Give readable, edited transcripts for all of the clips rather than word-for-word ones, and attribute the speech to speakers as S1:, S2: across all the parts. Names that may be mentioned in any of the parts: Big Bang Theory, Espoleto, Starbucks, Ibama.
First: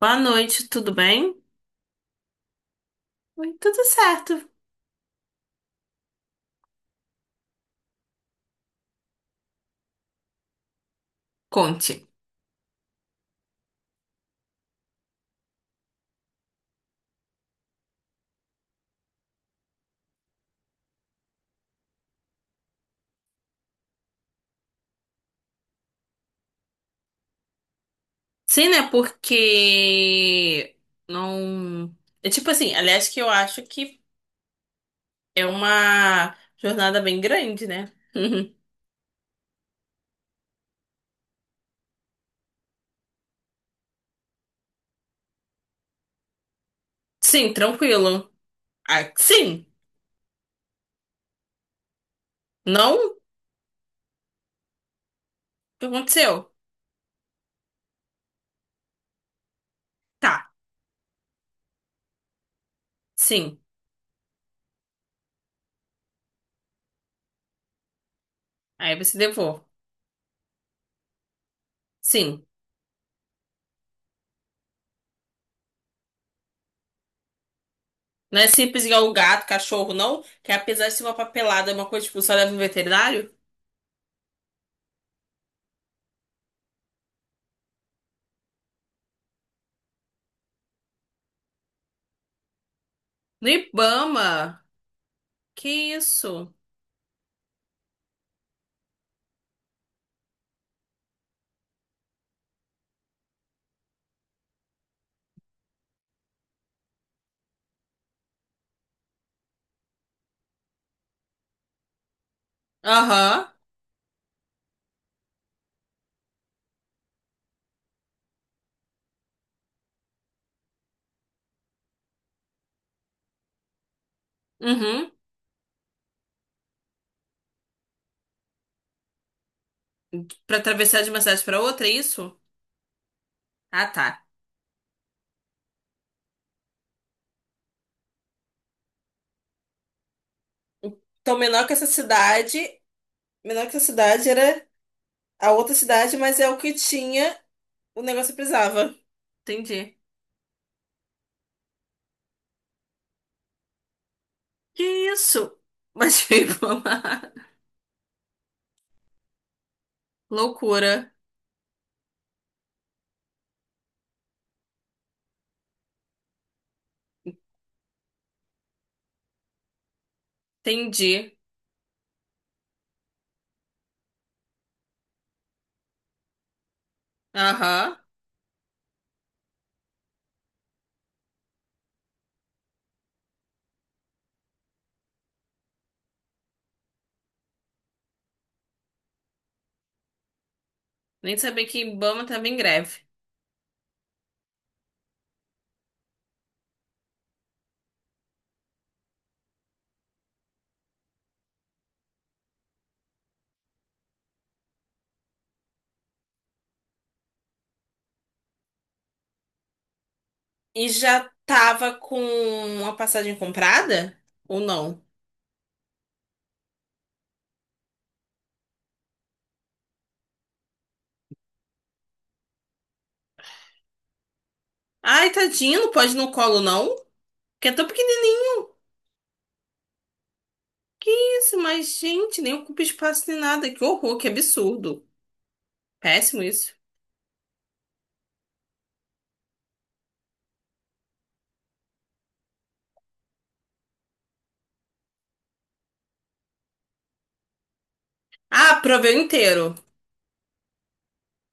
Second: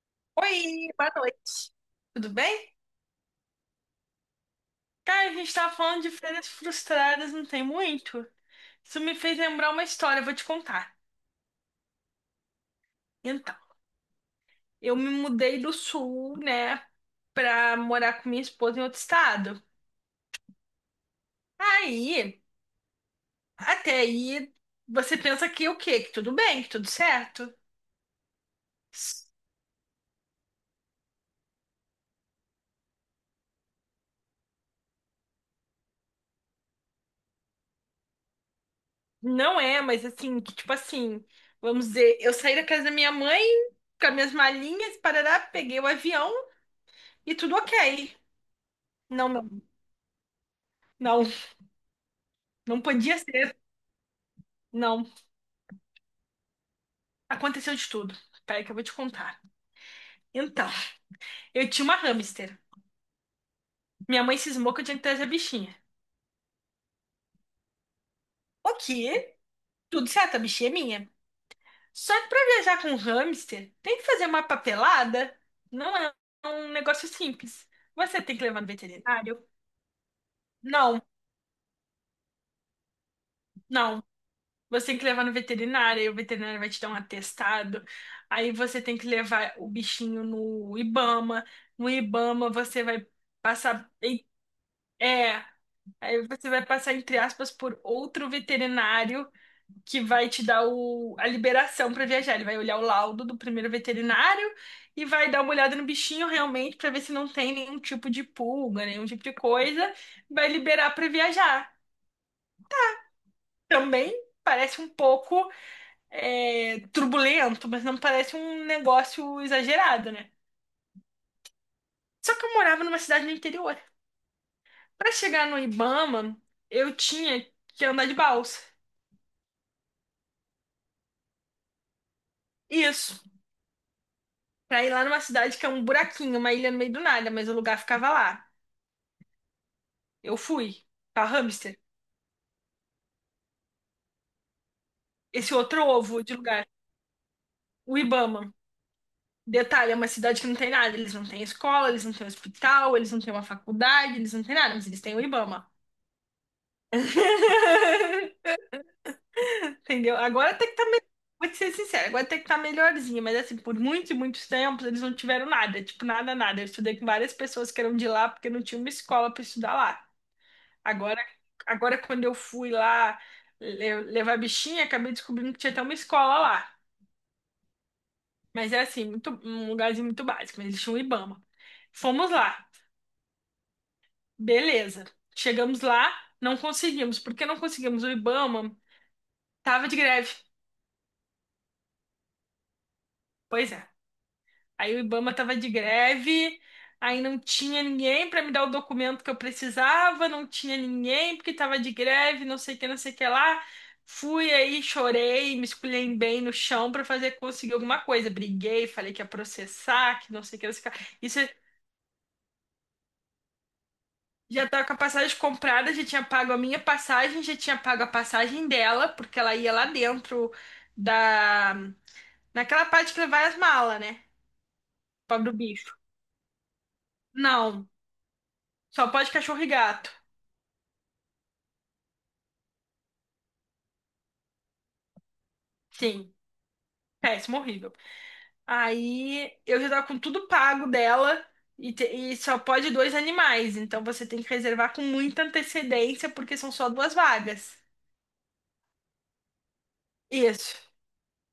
S1: Boa noite,
S2: Oi,
S1: tudo
S2: boa
S1: bem?
S2: noite. Tudo bem?
S1: Oi, tudo certo.
S2: Cara, a gente tava falando de férias frustradas, não tem muito. Isso me fez lembrar uma história, eu vou te contar.
S1: Conte.
S2: Então, eu me mudei do sul, né, pra morar com minha esposa em outro estado. Aí, até aí, você pensa que o quê? Que tudo bem, que tudo certo?
S1: Sim, né?
S2: S-
S1: Porque não. É tipo assim, aliás, que eu acho que é uma jornada bem grande, né?
S2: Não é, mas assim, que tipo assim, vamos dizer, eu saí da casa da minha mãe com as minhas malinhas, parará, peguei o avião e
S1: Sim,
S2: tudo ok.
S1: tranquilo. Ah,
S2: Não, não,
S1: sim.
S2: não. Não
S1: Não? O
S2: podia ser, não.
S1: que aconteceu?
S2: Aconteceu de tudo. Peraí que eu vou te contar.
S1: Tá,
S2: Então, eu tinha uma hamster.
S1: sim.
S2: Minha mãe cismou que eu tinha que trazer a bichinha. Ok,
S1: Aí você levou.
S2: tudo certo, a bichinha é minha. Só que pra
S1: Sim.
S2: viajar com um hamster, tem que fazer uma papelada. Não é um negócio simples. Você tem
S1: Não
S2: que
S1: é
S2: levar no
S1: simples igual o
S2: veterinário?
S1: gato, cachorro, não? Que apesar de
S2: Não,
S1: ser uma papelada, é uma coisa tipo, só leva no veterinário?
S2: não. Você tem que levar no veterinário, aí o veterinário vai te dar um atestado. Aí você tem que levar o bichinho no Ibama. No Ibama você vai
S1: No
S2: passar.
S1: Ibama.
S2: É.
S1: Que
S2: Aí você
S1: isso?
S2: vai passar, entre aspas, por outro veterinário que vai te dar a liberação para viajar. Ele vai olhar o laudo do primeiro veterinário e vai dar uma olhada no bichinho realmente para ver se não tem nenhum tipo de pulga, nenhum tipo de coisa. Vai liberar para viajar.
S1: Aham.
S2: Também parece um pouco turbulento, mas não parece um negócio exagerado, né? Só que eu morava numa cidade no interior.
S1: Uhum.
S2: Para chegar no Ibama, eu tinha que andar de balsa.
S1: Pra atravessar de uma cidade pra outra, é isso?
S2: Isso.
S1: Ah, tá.
S2: Pra ir lá numa cidade que é um buraquinho, uma ilha no meio do nada, mas o lugar ficava lá. Eu fui pra
S1: Então, menor que
S2: hamster.
S1: essa cidade, menor que essa cidade era a
S2: Esse
S1: outra
S2: outro
S1: cidade,
S2: ovo de
S1: mas é o
S2: lugar,
S1: que tinha,
S2: o
S1: o negócio
S2: Ibama.
S1: precisava.
S2: Detalhe, é
S1: Entendi.
S2: uma cidade que não tem nada. Eles não têm escola, eles não têm hospital, eles não têm uma faculdade, eles não têm nada,
S1: Que
S2: mas eles têm o
S1: isso?
S2: Ibama.
S1: Mas veio Ibama.
S2: Entendeu? Agora tem que tá melhor.
S1: Loucura.
S2: Vou te ser sincera, agora tem que tá melhorzinho, mas assim, por muitos e muitos tempos eles não tiveram nada, tipo, nada, nada. Eu estudei com várias pessoas que eram de lá porque não tinha uma escola pra estudar lá. Agora,
S1: Entendi.
S2: agora quando eu fui lá levar a bichinha, acabei descobrindo que tinha até uma escola lá.
S1: Aham.
S2: Mas é assim, muito, um lugarzinho muito básico, mas eles tinham um Ibama. Fomos lá, beleza. Chegamos lá, não conseguimos. Porque não conseguimos? O Ibama tava de greve.
S1: Nem sabia que Ibama tava em greve.
S2: Pois é. Aí o Ibama tava de greve, aí não tinha ninguém para me dar o documento que eu precisava, não tinha ninguém porque tava de greve, não sei o que, não sei o que lá. Fui aí, chorei, me esculhambei no chão para fazer conseguir alguma coisa. Briguei, falei que ia processar, que não sei o que, não
S1: E
S2: sei o que lá.
S1: já
S2: Isso
S1: tava com uma passagem comprada? Ou
S2: já tava com a
S1: não?
S2: passagem comprada, já tinha pago a minha passagem, já tinha pago a passagem dela, porque ela ia lá dentro da naquela parte que vai as malas, né?
S1: Ai,
S2: Pobre do
S1: tadinho, não
S2: bicho.
S1: pode ir no colo, não? Que é tão
S2: Não,
S1: pequenininho.
S2: só pode cachorro e gato.
S1: Que isso? Mas, gente, nem ocupa espaço nem nada. Que horror, que absurdo.
S2: Sim,
S1: Péssimo isso.
S2: péssimo, horrível. Aí eu já tava com tudo pago dela e só pode dois animais, então você tem que reservar com muita antecedência porque são só duas vagas.
S1: Ah, proveu inteiro.
S2: Isso,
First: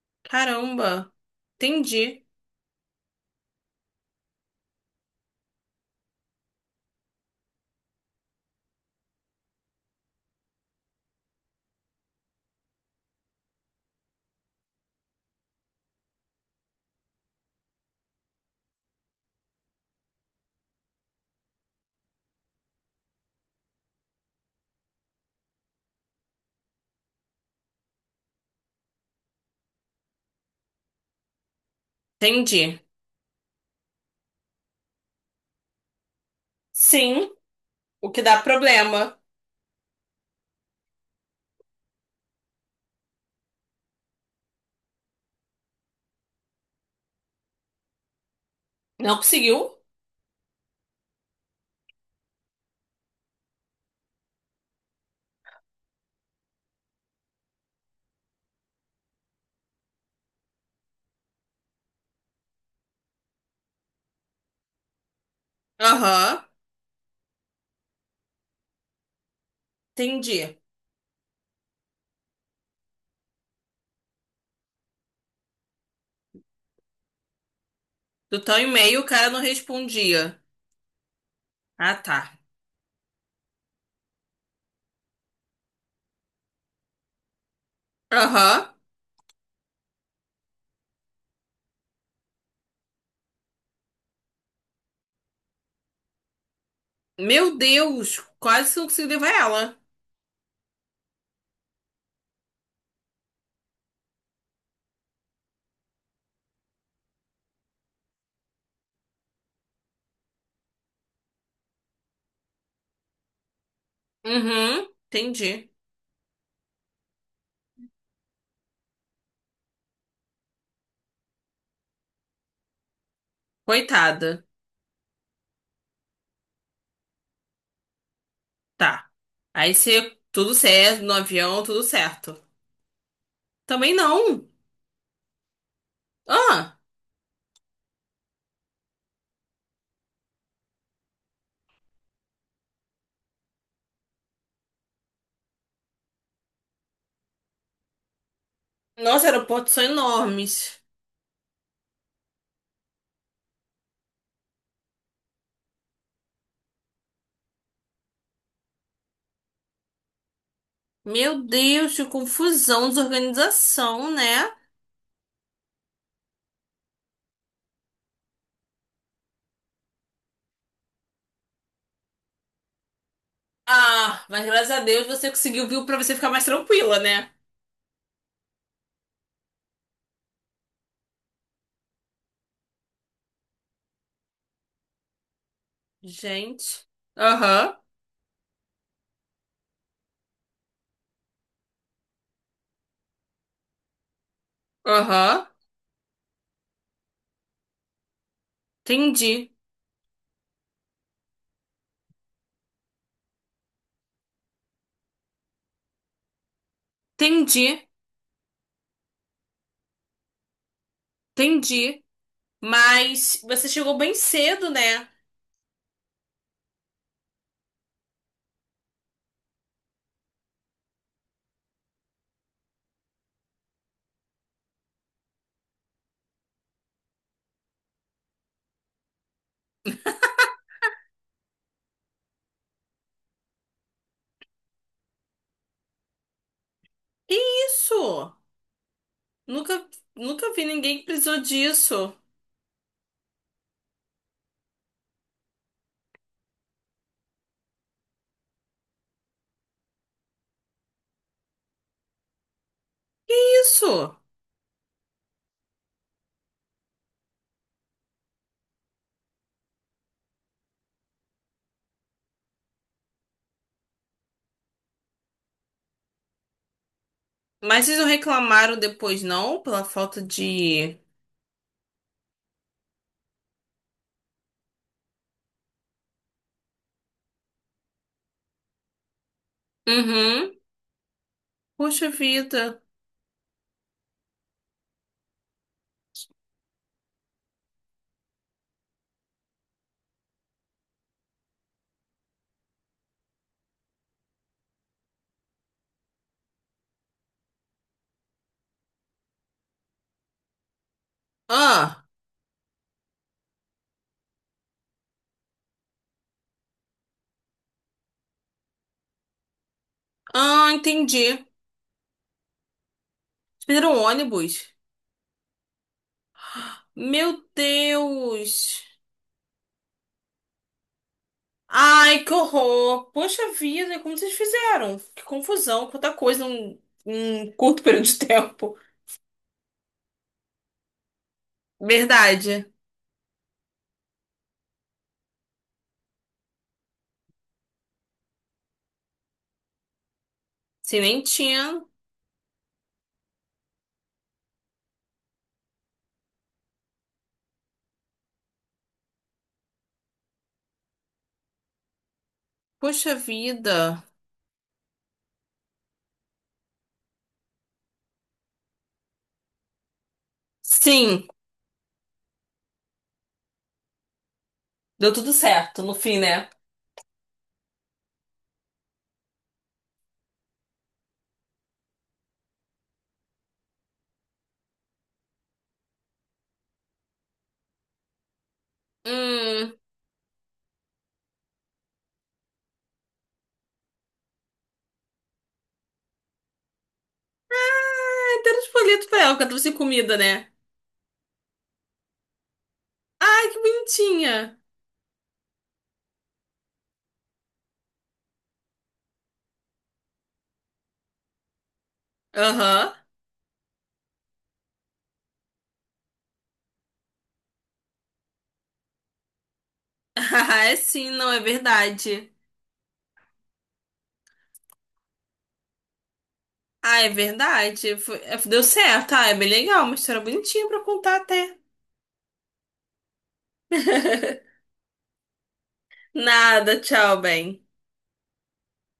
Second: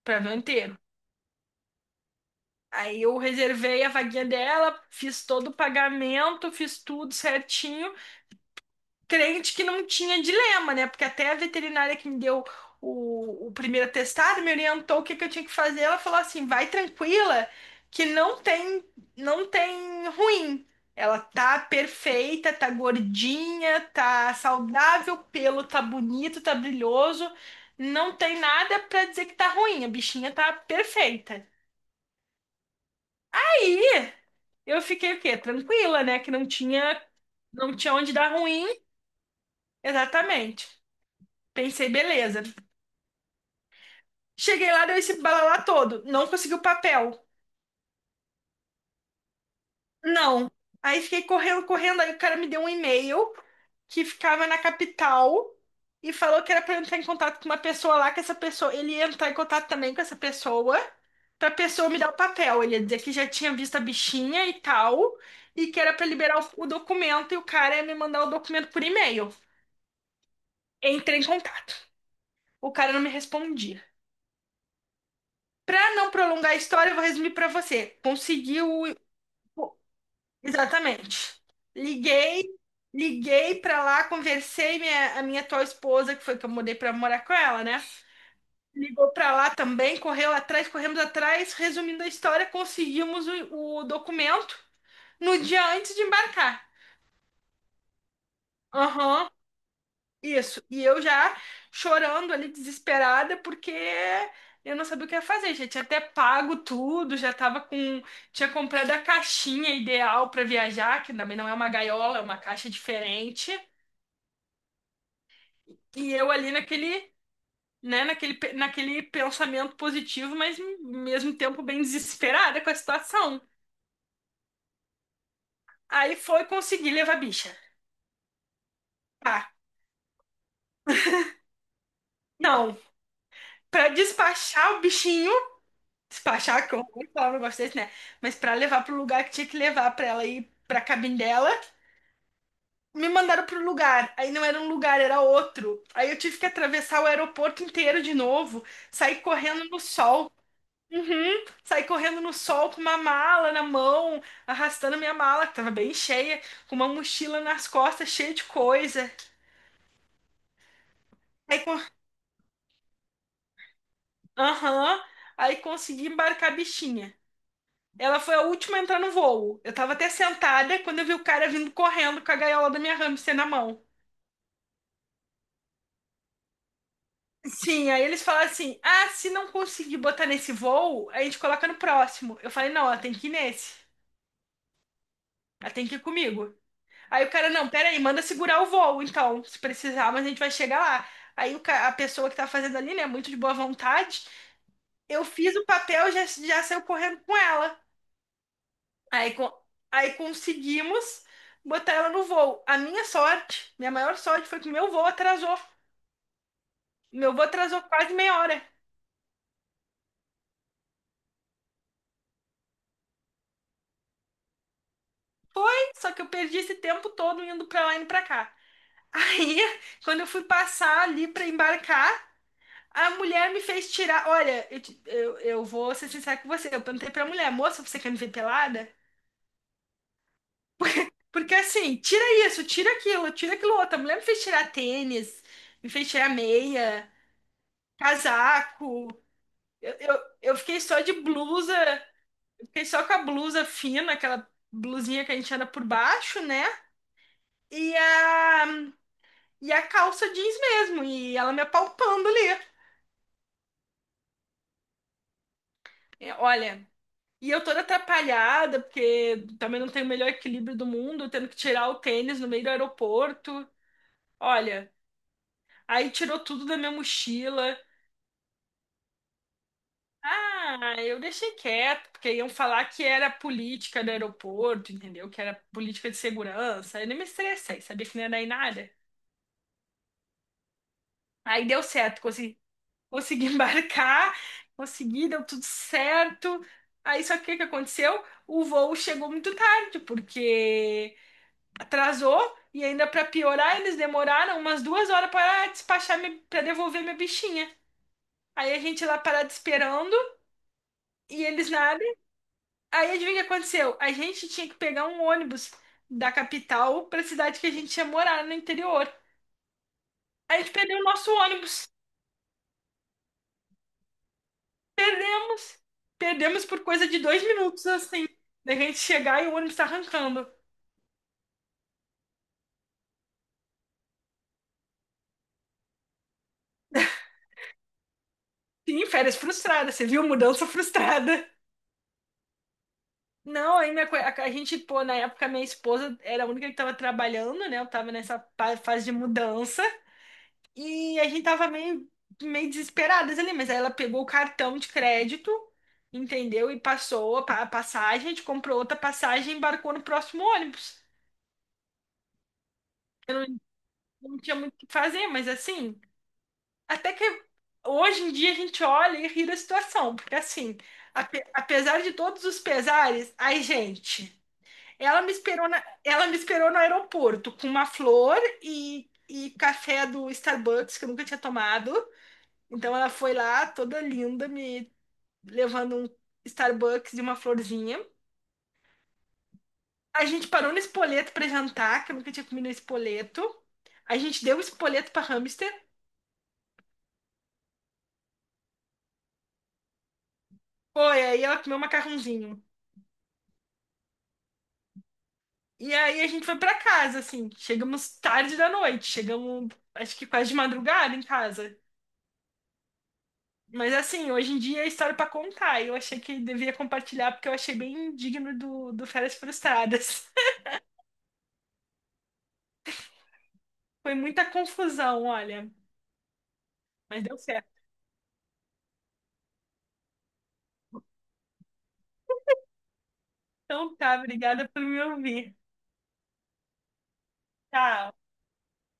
S2: para ver inteiro.
S1: Caramba. Entendi.
S2: Aí eu reservei a vaguinha dela, fiz todo o pagamento, fiz tudo certinho. Crente que não tinha dilema, né? Porque até a veterinária que me deu o primeiro atestado me orientou o que que eu tinha que fazer. Ela falou assim: vai tranquila, que não tem ruim. Ela tá perfeita, tá gordinha, tá saudável, o pelo tá bonito, tá brilhoso. Não tem nada pra dizer que tá ruim. A bichinha tá perfeita.
S1: Entendi.
S2: Aí eu fiquei o quê? Tranquila, né? Que não tinha,
S1: Sim,
S2: não tinha
S1: o
S2: onde
S1: que dá
S2: dar ruim.
S1: problema.
S2: Exatamente. Pensei, beleza. Cheguei lá, deu esse balalá todo. Não consegui o papel.
S1: Não conseguiu?
S2: Não. Aí fiquei correndo, correndo. Aí o cara me deu um e-mail que ficava na capital e falou que era pra eu entrar em contato com uma pessoa lá, que essa pessoa, ele ia entrar em contato também com essa pessoa, pra pessoa me dar o papel. Ele ia dizer que já tinha visto a bichinha e tal, e que era pra liberar
S1: Aham,
S2: o documento e o cara ia me mandar o documento por e-mail.
S1: entendi.
S2: Entrei em contato. O cara não me respondia. Pra não prolongar a história, eu vou resumir pra você.
S1: Do tal
S2: Consegui o,
S1: e-mail o cara não respondia.
S2: Exatamente.
S1: Ah, tá.
S2: Liguei, liguei pra lá, conversei a minha atual esposa, que foi que eu mudei pra morar com ela, né?
S1: Aham.
S2: Ligou pra lá também, correu atrás, corremos atrás, resumindo a história, conseguimos o documento no dia antes de embarcar.
S1: Meu Deus, quase não consegui levar
S2: Aham,
S1: ela.
S2: isso. E eu já chorando ali, desesperada, porque eu não sabia o que ia fazer. Já tinha até pago tudo, já tava com. Tinha comprado a caixinha ideal para viajar, que também não é uma gaiola, é uma caixa diferente.
S1: Uhum, entendi.
S2: E eu ali naquele, né, naquele pensamento positivo, mas ao mesmo tempo bem desesperada com a situação.
S1: Coitada.
S2: Aí foi conseguir levar a bicha.
S1: Tá.
S2: Ah,
S1: Aí você, tudo certo, no avião, tudo certo.
S2: não. Pra
S1: Também não.
S2: despachar o bichinho, despachar, que
S1: Ah,
S2: eu vou falar um negócio desse, né? Mas pra levar pro lugar que tinha que levar pra ela ir pra cabine dela, me mandaram pro lugar. Aí não era um lugar, era outro. Aí eu tive que atravessar o aeroporto inteiro de novo, sair
S1: nossa,
S2: correndo
S1: aeroportos
S2: no
S1: são
S2: sol.
S1: enormes.
S2: Uhum. Saí correndo no sol com uma mala na mão, arrastando minha mala, que tava bem cheia, com uma mochila nas costas, cheia de coisa.
S1: Meu
S2: Aí, co-
S1: Deus, que confusão, desorganização, né?
S2: Aham. Aí consegui embarcar a bichinha. Ela foi a última a entrar no voo. Eu tava até sentada quando eu vi o cara vindo correndo com a gaiola da minha hamster na mão.
S1: Ah, mas graças a Deus você conseguiu viu pra você ficar mais tranquila, né?
S2: Sim, aí eles falaram assim: ah, se não conseguir botar nesse voo, a gente coloca no próximo. Eu falei: não, ela tem que ir nesse. Ela tem que ir comigo.
S1: Gente.
S2: Aí o cara, não,
S1: Aham,
S2: peraí, manda segurar o voo, então, se precisar, mas a gente vai chegar lá. Aí a pessoa que tá fazendo ali, né, muito de boa vontade, eu
S1: aham.
S2: fiz o papel, já saiu correndo com ela. Aí,
S1: Entendi,
S2: co- aí conseguimos botar ela no voo. A minha sorte, minha maior sorte foi que o meu voo atrasou. Meu voo
S1: entendi,
S2: atrasou quase meia hora.
S1: entendi. Mas você chegou bem cedo, né?
S2: Só que eu perdi esse tempo todo indo pra lá e indo pra cá. Aí, quando eu fui passar ali pra embarcar, a mulher me fez tirar. Olha, eu vou ser sincera com você. Eu perguntei pra mulher, moça, você quer me ver pelada? Porque assim, tira isso, tira aquilo outro. A mulher me fez tirar tênis, me fez tirar meia,
S1: Que isso?
S2: casaco.
S1: Nunca,
S2: Eu, eu,
S1: nunca
S2: eu
S1: vi
S2: fiquei
S1: ninguém
S2: só
S1: que
S2: de
S1: precisou
S2: blusa,
S1: disso.
S2: eu fiquei só com a blusa fina, aquela blusinha que a gente anda por baixo, né? E a, e a calça jeans mesmo. E ela me apalpando ali.
S1: Isso.
S2: É, olha, e eu toda atrapalhada, porque também não tenho o melhor equilíbrio do mundo, tendo que tirar o tênis no meio do aeroporto. Olha, aí tirou tudo da minha mochila.
S1: Mas vocês não reclamaram depois, não? Pela falta
S2: Ah,
S1: de.
S2: eu deixei quieto, porque iam falar que era política do aeroporto, entendeu? Que era política de segurança. Eu nem me estressei, sabia que não ia dar em nada.
S1: Uhum.
S2: Aí deu
S1: Poxa
S2: certo, consegui,
S1: vida.
S2: consegui embarcar, consegui, deu tudo certo. Aí só que o que que aconteceu? O voo chegou muito tarde, porque atrasou e ainda pra piorar, eles demoraram umas 2 horas para despachar, para devolver minha bichinha. Aí a gente lá parado esperando e eles nada.
S1: Ah,
S2: Aí adivinha o que aconteceu? A gente tinha que pegar um ônibus da capital pra cidade que a gente ia morar no interior. A
S1: ah,
S2: gente perdeu o
S1: entendi.
S2: nosso
S1: Vocês
S2: ônibus.
S1: perderam o ônibus.
S2: Perdemos. Perdemos por coisa de dois
S1: Meu
S2: minutos, assim. Da
S1: Deus!
S2: gente chegar e o ônibus tá arrancando.
S1: Ai, que horror! Poxa vida, como vocês fizeram? Que confusão, quanta coisa em um curto período de tempo.
S2: Sim, férias frustradas. Você viu? Mudança frustrada.
S1: Verdade.
S2: Não, a gente, pô, na época minha esposa era a única que tava trabalhando, né? Eu tava nessa fase de mudança
S1: Se
S2: e
S1: nem
S2: a gente tava
S1: tinha.
S2: meio, meio desesperadas ali, mas aí ela pegou o cartão de crédito, entendeu? E passou a passagem, a gente comprou outra passagem e embarcou no próximo ônibus.
S1: Poxa vida.
S2: Não tinha muito o que fazer, mas assim, até que hoje em dia a gente olha e ri da situação, porque assim,
S1: Sim,
S2: apesar de todos os pesares, ai, gente.
S1: deu
S2: Ela me
S1: tudo
S2: esperou
S1: certo
S2: na,
S1: no fim,
S2: ela me
S1: né?
S2: esperou no aeroporto com uma flor e café do Starbucks que eu nunca tinha tomado. Então ela foi lá toda linda, me levando um Starbucks e uma florzinha.
S1: Hum.
S2: A gente parou no espoleto para jantar, que eu nunca tinha comido espoleto. A gente deu o espoleto para hamster.
S1: Ah, deram os folhetos pra ela, que ela trouxe comida, né?
S2: Foi, aí ela comeu um macarrãozinho.
S1: Ai, que bonitinha.
S2: E aí a gente foi para casa, assim. Chegamos tarde da noite. Chegamos, acho que quase de madrugada em casa.
S1: Aham.
S2: Mas assim, hoje em dia é história pra contar. E eu achei que devia compartilhar porque eu achei bem digno do Férias Frustradas.
S1: Ah, é sim, não, é verdade.
S2: Foi muita confusão, olha.
S1: Ah, é
S2: Mas deu certo.
S1: verdade. Foi- é, deu certo. Ah, é bem legal. Uma história bonitinha pra contar até.
S2: Então tá, obrigada por me ouvir.
S1: Nada, tchau, bem.
S2: Tchau.